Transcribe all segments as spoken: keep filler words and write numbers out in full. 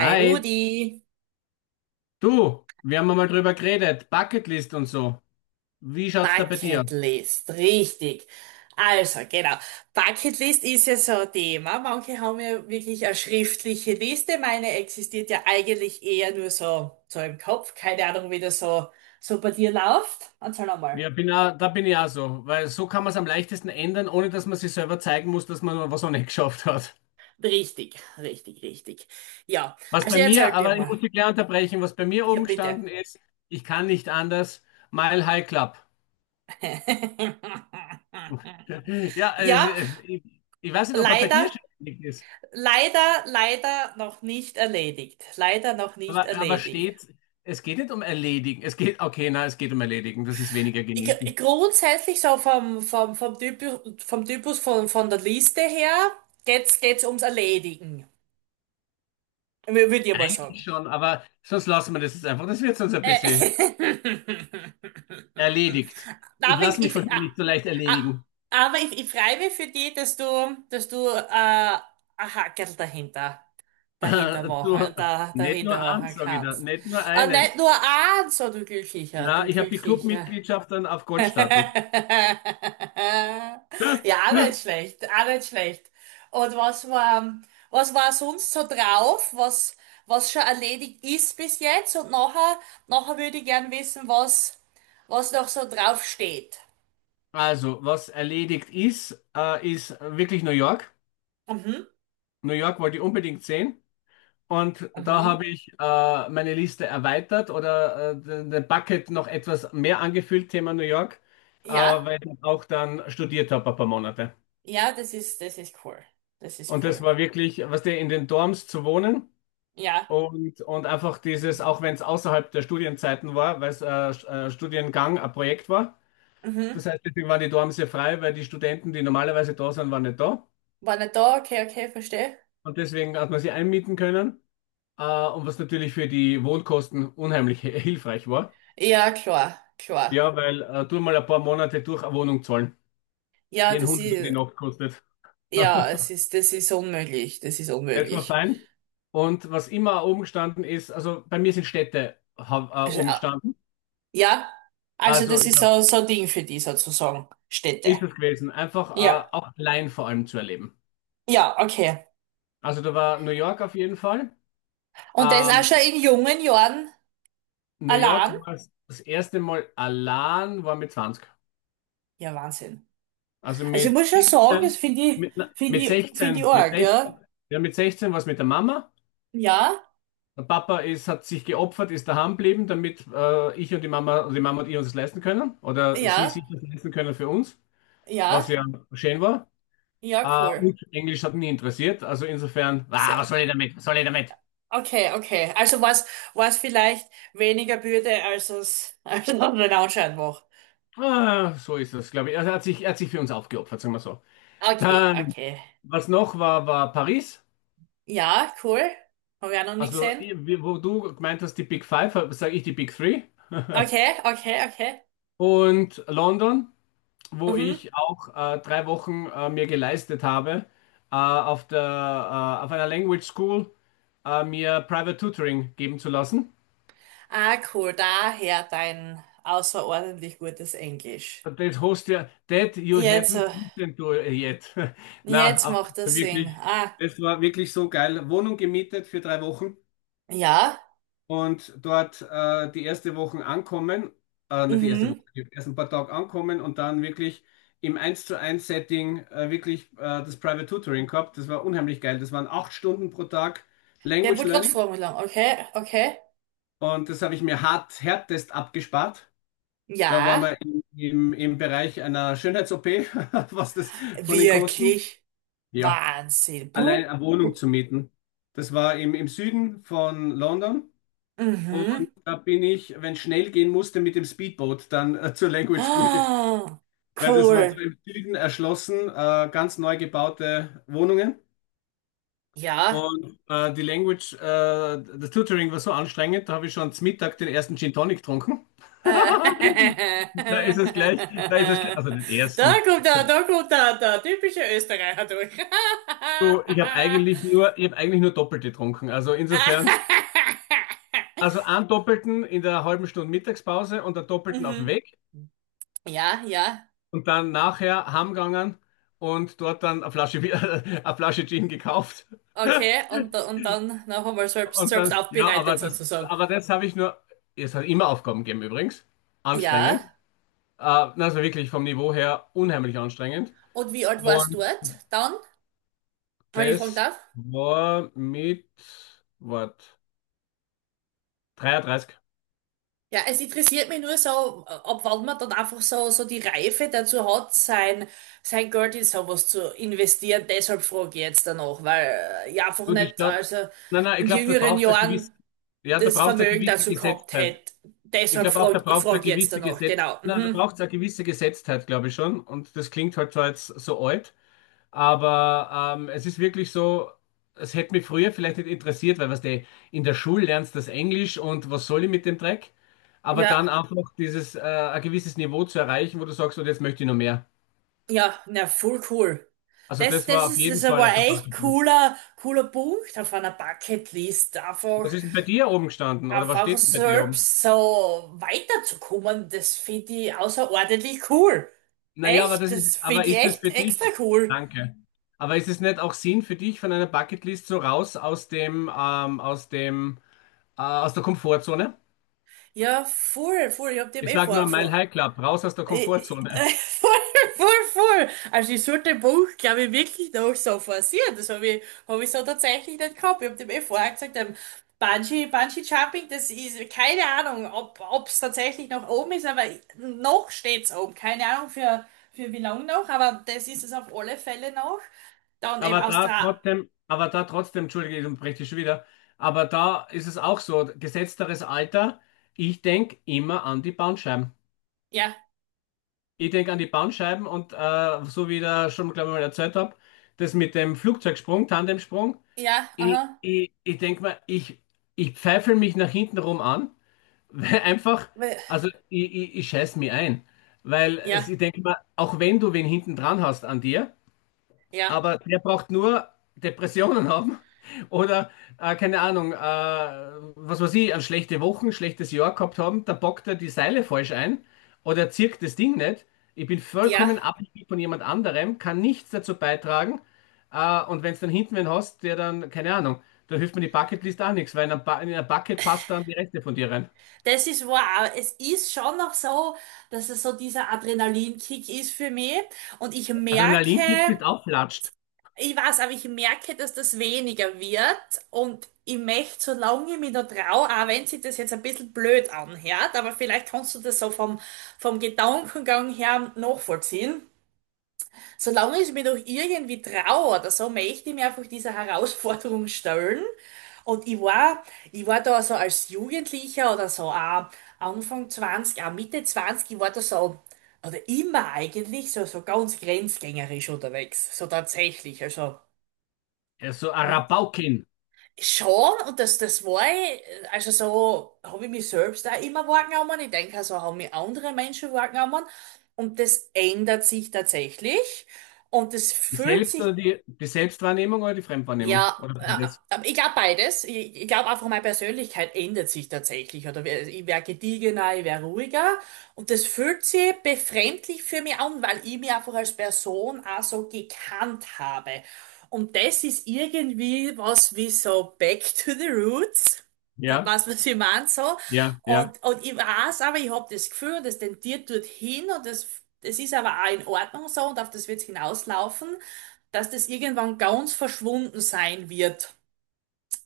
Hi Hi, Rudi, du, wir haben mal drüber geredet, Bucketlist und so. Wie schaut's da bei dir aus? Bucketlist, richtig. Also, genau. Bucketlist ist ja so ein Thema. Manche haben ja wirklich eine schriftliche Liste. Meine existiert ja eigentlich eher nur so, so im Kopf. Keine Ahnung, wie das so, so bei dir läuft. Erzähl nochmal. Ja, bin auch, da bin ich auch so, weil so kann man es am leichtesten ändern, ohne dass man sich selber zeigen muss, dass man was auch nicht geschafft hat. Richtig, richtig, richtig. Ja, Was also bei mir, erzähl dir aber ich mal. muss dich gleich unterbrechen, was bei mir Ja, oben bitte. gestanden ist, ich kann nicht anders, Mile High Club. Ja, also, Ja, ich, ich weiß nicht, ob er bei dir leider, ständig ist, leider, leider noch nicht erledigt. Leider noch nicht aber, aber erledigt. steht, es geht nicht um erledigen, es geht, okay, na, es geht um erledigen, das ist weniger Gr- genießen. Grundsätzlich so vom, vom, vom Typus, vom Typus von, von der Liste her geht's, geht's ums Erledigen. Würde ich mal sagen. Schon, aber sonst lassen wir das jetzt einfach. Das wird sonst ein bisschen Äh, erledigt. Ich Aber lasse mich ich, von ich, dir a- nicht so leicht a- erledigen. aber ich, ich freue mich für dich, dass du, dass du äh, ein Hackerl dahinter, dahinter machen, Du, da, nicht dahinter nur eins, machen sage ich da, kannst. nicht nur Äh, nicht eines. nur eins, so du Glücklicher, Na, du ich habe die Glücklicher. Clubmitgliedschaft dann auf Goldstatus. Ja, auch nicht schlecht, auch nicht schlecht. Und was war, was war sonst so drauf, was, was schon erledigt ist bis jetzt? Und nachher, nachher würde ich gern wissen, was, was noch so drauf steht. Also, was erledigt ist, äh, ist wirklich New York. Mhm, New York wollte ich unbedingt sehen. Und da habe mhm. ich äh, meine Liste erweitert oder äh, den den Bucket noch etwas mehr angefüllt, Thema New York, äh, Ja, weil ich auch dann studiert habe ein paar Monate. ja, das ist, das ist cool. Das ist Und das cool. war wirklich, was der in den Dorms zu wohnen, Ja. und, und einfach dieses, auch wenn es außerhalb der Studienzeiten war, weil es äh, Sch- äh, Studiengang, ein Projekt war. Das Mhm. heißt, deswegen waren die Dorms sehr frei, weil die Studenten, die normalerweise da sind, waren nicht da. War nicht da, okay, okay, verstehe. Und deswegen hat man sie einmieten können. Äh, und was natürlich für die Wohnkosten unheimlich hilfreich war. Ja, klar, klar. Ja, weil äh, tu mal ein paar Monate durch eine Wohnung zahlen, Ja, die ein das Hunderter die ist, Nacht kostet. ja, es ist, das ist unmöglich, das ist Das war unmöglich. fein. Und was immer oben gestanden ist, also bei mir sind Städte ha- äh, Also, oben gestanden. Ja, also Also, das ich ist glaube, so, so ein Ding für die sozusagen, Städte. ist es gewesen. Einfach äh, Ja, auch allein vor allem zu erleben. ja, okay. Also, da war New York auf jeden Fall. Und der ist auch Ähm, schon in jungen Jahren New York allein. war das erste Mal allein, war mit zwanzig. Ja, Wahnsinn. Also Also ich mit muss schon sagen, das siebzehn, finde ich, mit, na, finde mit ich, finde ich sechzehn, mit arg, sechzehn, ja. ja, mit sechzehn war es mit der Mama. Ja, Der Papa ist, hat sich geopfert, ist daheim geblieben, damit äh, ich und die Mama, also die Mama und ich uns das leisten können. Oder sie ja, sich das leisten können für uns, was ja, ja schön war. ja, Äh, cool. und Englisch hat mich nie interessiert. Also insofern, Ist, ah, äh, was soll ich damit? Was soll ich damit? okay, okay. Also was, was vielleicht weniger Bürde, als es, als es den Anschein macht. Ah, so ist das, glaube ich. Also er hat sich, er hat sich für uns aufgeopfert, sagen wir so. Okay, Dann, okay. was noch war, war Paris. Ja, cool. Haben wir auch noch nie Also, gesehen. wie- wo du gemeint hast, die Big Five, sage ich die Big Three. Okay, okay, okay. Und London, wo Mhm. ich auch äh, drei Wochen äh, mir geleistet habe, äh, auf der, äh, auf einer Language School äh, mir Private Tutoring geben zu lassen. Ah, cool, daher dein außerordentlich gutes Englisch. Das hast ja, that you Jetzt, haven't äh, eaten to yet. Na, jetzt aber macht das Sinn. wirklich, Ah, es war wirklich so geil. Wohnung gemietet für drei Wochen ja, und dort äh, die erste Woche ankommen, äh, nicht die erste Woche, mhm. die ersten paar Tage ankommen und dann wirklich im eins zu eins Setting äh, wirklich äh, das Private Tutoring gehabt. Das war unheimlich geil. Das waren acht Stunden pro Tag Ja, ich Language wollte gerade Learning fragen, wie lang. Okay, okay. und das habe ich mir hart, härtest abgespart. Da waren Ja, wir im, im, im Bereich einer Schönheits-O P, was das von den Kosten. wirklich Ja, Wahnsinn. allein Puh. eine Wohnung zu mieten. Das war im, im Süden von London. Und Mhm. da bin ich, wenn es schnell gehen musste, mit dem Speedboot dann äh, zur Language School gefahren. Ah, Weil das waren so cool. im Süden erschlossen, äh, ganz neu gebaute Wohnungen. Ja. Und äh, die Language, äh, das Tutoring war so anstrengend, da habe ich schon zum Mittag den ersten Gin Tonic getrunken. Äh, Da ist es gleich, da ist es gleich, also den Da ersten. kommt er, da kommt er, der typische Österreicher durch. Du, ich habe eigentlich nur, ich habe eigentlich nur doppelt getrunken. Also insofern, also einen doppelten in der halben Stunde Mittagspause und einen doppelten auf dem Mhm. Weg Ja, ja. und dann nachher heimgegangen und dort dann eine Flasche, Bier- eine Flasche Gin gekauft. Okay, und, da- und dann noch einmal selbst, Und selbst dann, ja, aber aufbereitet das, sozusagen. aber das habe ich nur, es hat immer Aufgaben gegeben übrigens. Ja, Anstrengend. Äh, also wirklich vom Niveau her unheimlich anstrengend. und wie alt warst du Und dort dann, wenn ich fragen das darf? war mit, was, dreiunddreißig. Ja, es interessiert mich nur so, ab wann man dann einfach so, so die Reife dazu hat, sein, sein Geld in sowas zu investieren. Deshalb frage ich jetzt danach, weil äh, ich einfach Du, die nicht, Stadt. also Nein, nein, in ich glaube, da jüngeren braucht es eine gewisse, Jahren ja, da das braucht es eine Vermögen gewisse dazu gehabt Gesetztheit. hätte. Ich Deshalb glaube auch, frage da frag ich braucht es frag eine ich jetzt gewisse danach, Gesetz, genau. nein, da Mhm. braucht es eine gewisse Gesetztheit, glaube ich schon. Und das klingt halt zwar jetzt so alt, aber ähm, es ist wirklich so, es hätte mich früher vielleicht nicht interessiert, weil was du in der Schule lernst das Englisch und was soll ich mit dem Dreck? Aber dann Ja. einfach dieses, äh, ein gewisses Niveau zu erreichen, wo du sagst, und jetzt möchte ich noch mehr. Ja, na, voll cool. Also Das, das das war auf ist, das ist jeden Fall einmal auf der echt Bucketlist. cooler, cooler Punkt auf einer Bucketlist. Einfach, Was ist denn bei dir oben gestanden oder was einfach steht denn bei dir oben? selbst so weiterzukommen, das finde ich außerordentlich cool. Naja, aber Echt, das ist, das aber finde ich ist es echt für extra dich? cool. Danke. Aber ist es nicht auch Sinn für dich von einer Bucketlist so raus aus dem, ähm, aus dem, äh, aus der Komfortzone? Ja, voll, voll. Ich hab dem Ich eh sag nur vor, vor, Mile High Club, raus aus der Äh, äh, Komfortzone. Voll, voll, voll. Also ich sollte dem Buch, glaube ich, wirklich noch so forcieren. Das habe ich, hab ich so tatsächlich nicht gehabt. Ich habe dem eh vorher gesagt, ähm, Bungee, Bungee Jumping, das ist keine Ahnung, ob ob es tatsächlich noch oben ist, aber noch steht's oben. Keine Ahnung für, für wie lange noch, aber das ist es auf alle Fälle noch. Dann eben Aber da Australien. trotzdem, aber da trotzdem, entschuldige, ich unterbreche dich schon wieder. Aber da ist es auch so, gesetzteres Alter, ich denke immer an die Bandscheiben. Ja, Ich denke an die Bandscheiben und äh, so wie ich da schon, glaube ich, mal erzählt habe, das mit dem Flugzeugsprung, Tandemsprung. ja, Ich, aha. ich, ich denke mal, ich, ich pfeife mich nach hinten rum an, weil einfach, We- also ich, ich, ich scheiß mich ein. Weil es, Ja, ich denke mal, auch wenn du wen hinten dran hast an dir, ja, aber der braucht nur Depressionen haben oder, äh, keine Ahnung, äh, was weiß ich, an schlechte Wochen, schlechtes Jahr gehabt haben, da bockt er die Seile falsch ein oder zirkt das Ding nicht. Ich bin vollkommen ja. abhängig von jemand anderem, kann nichts dazu beitragen. Äh, und wenn es dann hinten wen hast, der dann, keine Ahnung, da hilft mir die Bucketlist auch nichts, weil in ein, ba in ein Bucket passt dann die Reste von dir rein. Das ist wow. Es ist schon noch so, dass es so dieser Adrenalinkick ist für mich. Und ich merke, Adrenalinkick bist auflatscht. ich weiß, aber ich merke, dass das weniger wird. Und ich möchte, solange ich mich noch traue, auch wenn sich das jetzt ein bisschen blöd anhört, aber vielleicht kannst du das so vom, vom Gedankengang her nachvollziehen. Solange ich mir doch irgendwie traue oder so, möchte ich mir einfach dieser Herausforderung stellen. Und ich war, ich war da so als Jugendlicher oder so, auch Anfang zwanzig, auch Mitte zwanzig, ich war da so, oder immer eigentlich, so, so ganz grenzgängerisch unterwegs. So tatsächlich, also. Ja, so ein Und Rabaukin. schon, und das, das war ich, also so, habe ich mich selbst auch immer wahrgenommen. Ich denke, also haben mich andere Menschen wahrgenommen. Und das ändert sich tatsächlich. Und das Die fühlt Selbst- oder sich. die, die Selbstwahrnehmung oder die Fremdwahrnehmung? Ja, Oder äh, beides. äh, ich glaube beides. Ich, ich glaube einfach, meine Persönlichkeit ändert sich tatsächlich. Oder wer- ich wäre gediegener, ich wäre ruhiger. Und das fühlt sich befremdlich für mich an, weil ich mich einfach als Person auch so gekannt habe. Und das ist irgendwie was wie so back to the roots. Äh, Ja. Weißt du, was ich meine? So. Ja, ja. Und, und ich weiß aber, ich habe das Gefühl, das tendiert dorthin und das, das ist aber auch in Ordnung so und auf das wird es hinauslaufen, dass das irgendwann ganz verschwunden sein wird.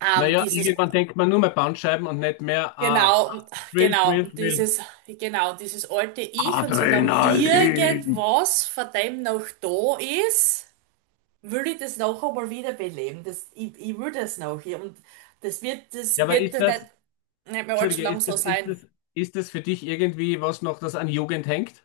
Ähm, Naja, dieses, irgendwann denkt man nur mehr Bandscheiben und nicht mehr ah, genau, Thrill, genau, Thrill, Thrill. dieses, genau, dieses alte Ich und solange Adrenalin. irgendwas von dem noch da ist, will ich das noch einmal wiederbeleben. Das, ich, ich will das noch. Und das wird, Ja, das aber wird ist dann nicht, das, nicht mehr allzu Entschuldige, lang ist so das, ist sein. das, ist das für dich irgendwie was noch, das an Jugend hängt?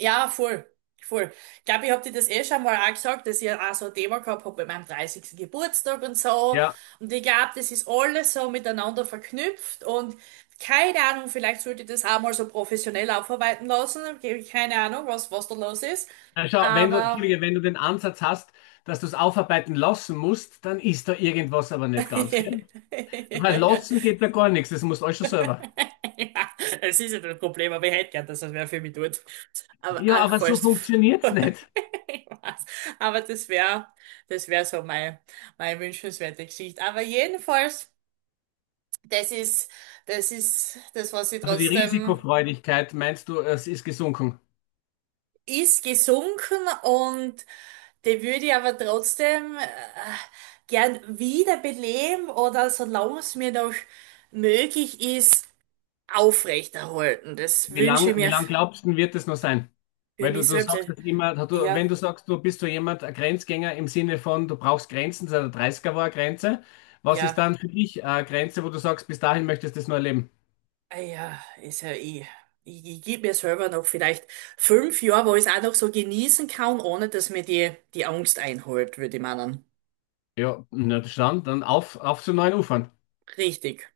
Ja, voll. Voll. Ich glaube, ich habe dir das eh schon mal auch gesagt, dass ich auch so ein Thema gehabt habe bei meinem dreißigsten Geburtstag und so. Ja. Und ich glaube, das ist alles so miteinander verknüpft und keine Ahnung, vielleicht sollte ich das auch mal so professionell aufarbeiten lassen. Keine Ahnung, was, was da los ist. Na schau, wenn du, Aber Entschuldige, wenn du den Ansatz hast, dass du es aufarbeiten lassen musst, dann ist da irgendwas aber nicht ganz, gell? Weil lassen geht da gar nichts, das musst du alles schon selber. Ja, es ist ja das Problem, aber ich hätte gern, dass das wer für mich tut. Aber Ja, ah, aber so falls. funktioniert's nicht. Ich weiß. Aber das wäre, das wäre so mein, meine wünschenswerte Geschichte. Aber jedenfalls, das ist, das ist das, was ich Also die trotzdem Risikofreudigkeit, meinst du, es ist gesunken? ist gesunken und die würde ich aber trotzdem äh, gern wiederbeleben oder solange es mir noch möglich ist, aufrechterhalten. Das Wie wünsche ich lang, mir wie f- lang glaubst du, wird es noch sein? für Weil du, mich du selbst. sagst das immer, du, wenn Ja, du sagst, du bist so jemand, ein Grenzgänger im Sinne von, du brauchst Grenzen, seit der dreißig war eine Grenze. Was ist ja, dann für dich eine Grenze, wo du sagst, bis dahin möchtest du das nur erleben? ah ja, ist ja eh. Ich, ich gebe mir selber noch vielleicht fünf Jahre, wo ich es auch noch so genießen kann, ohne dass mir die, die Angst einholt, würde ich meinen. Ja, na dann, dann auf, auf zu neuen Ufern. Richtig.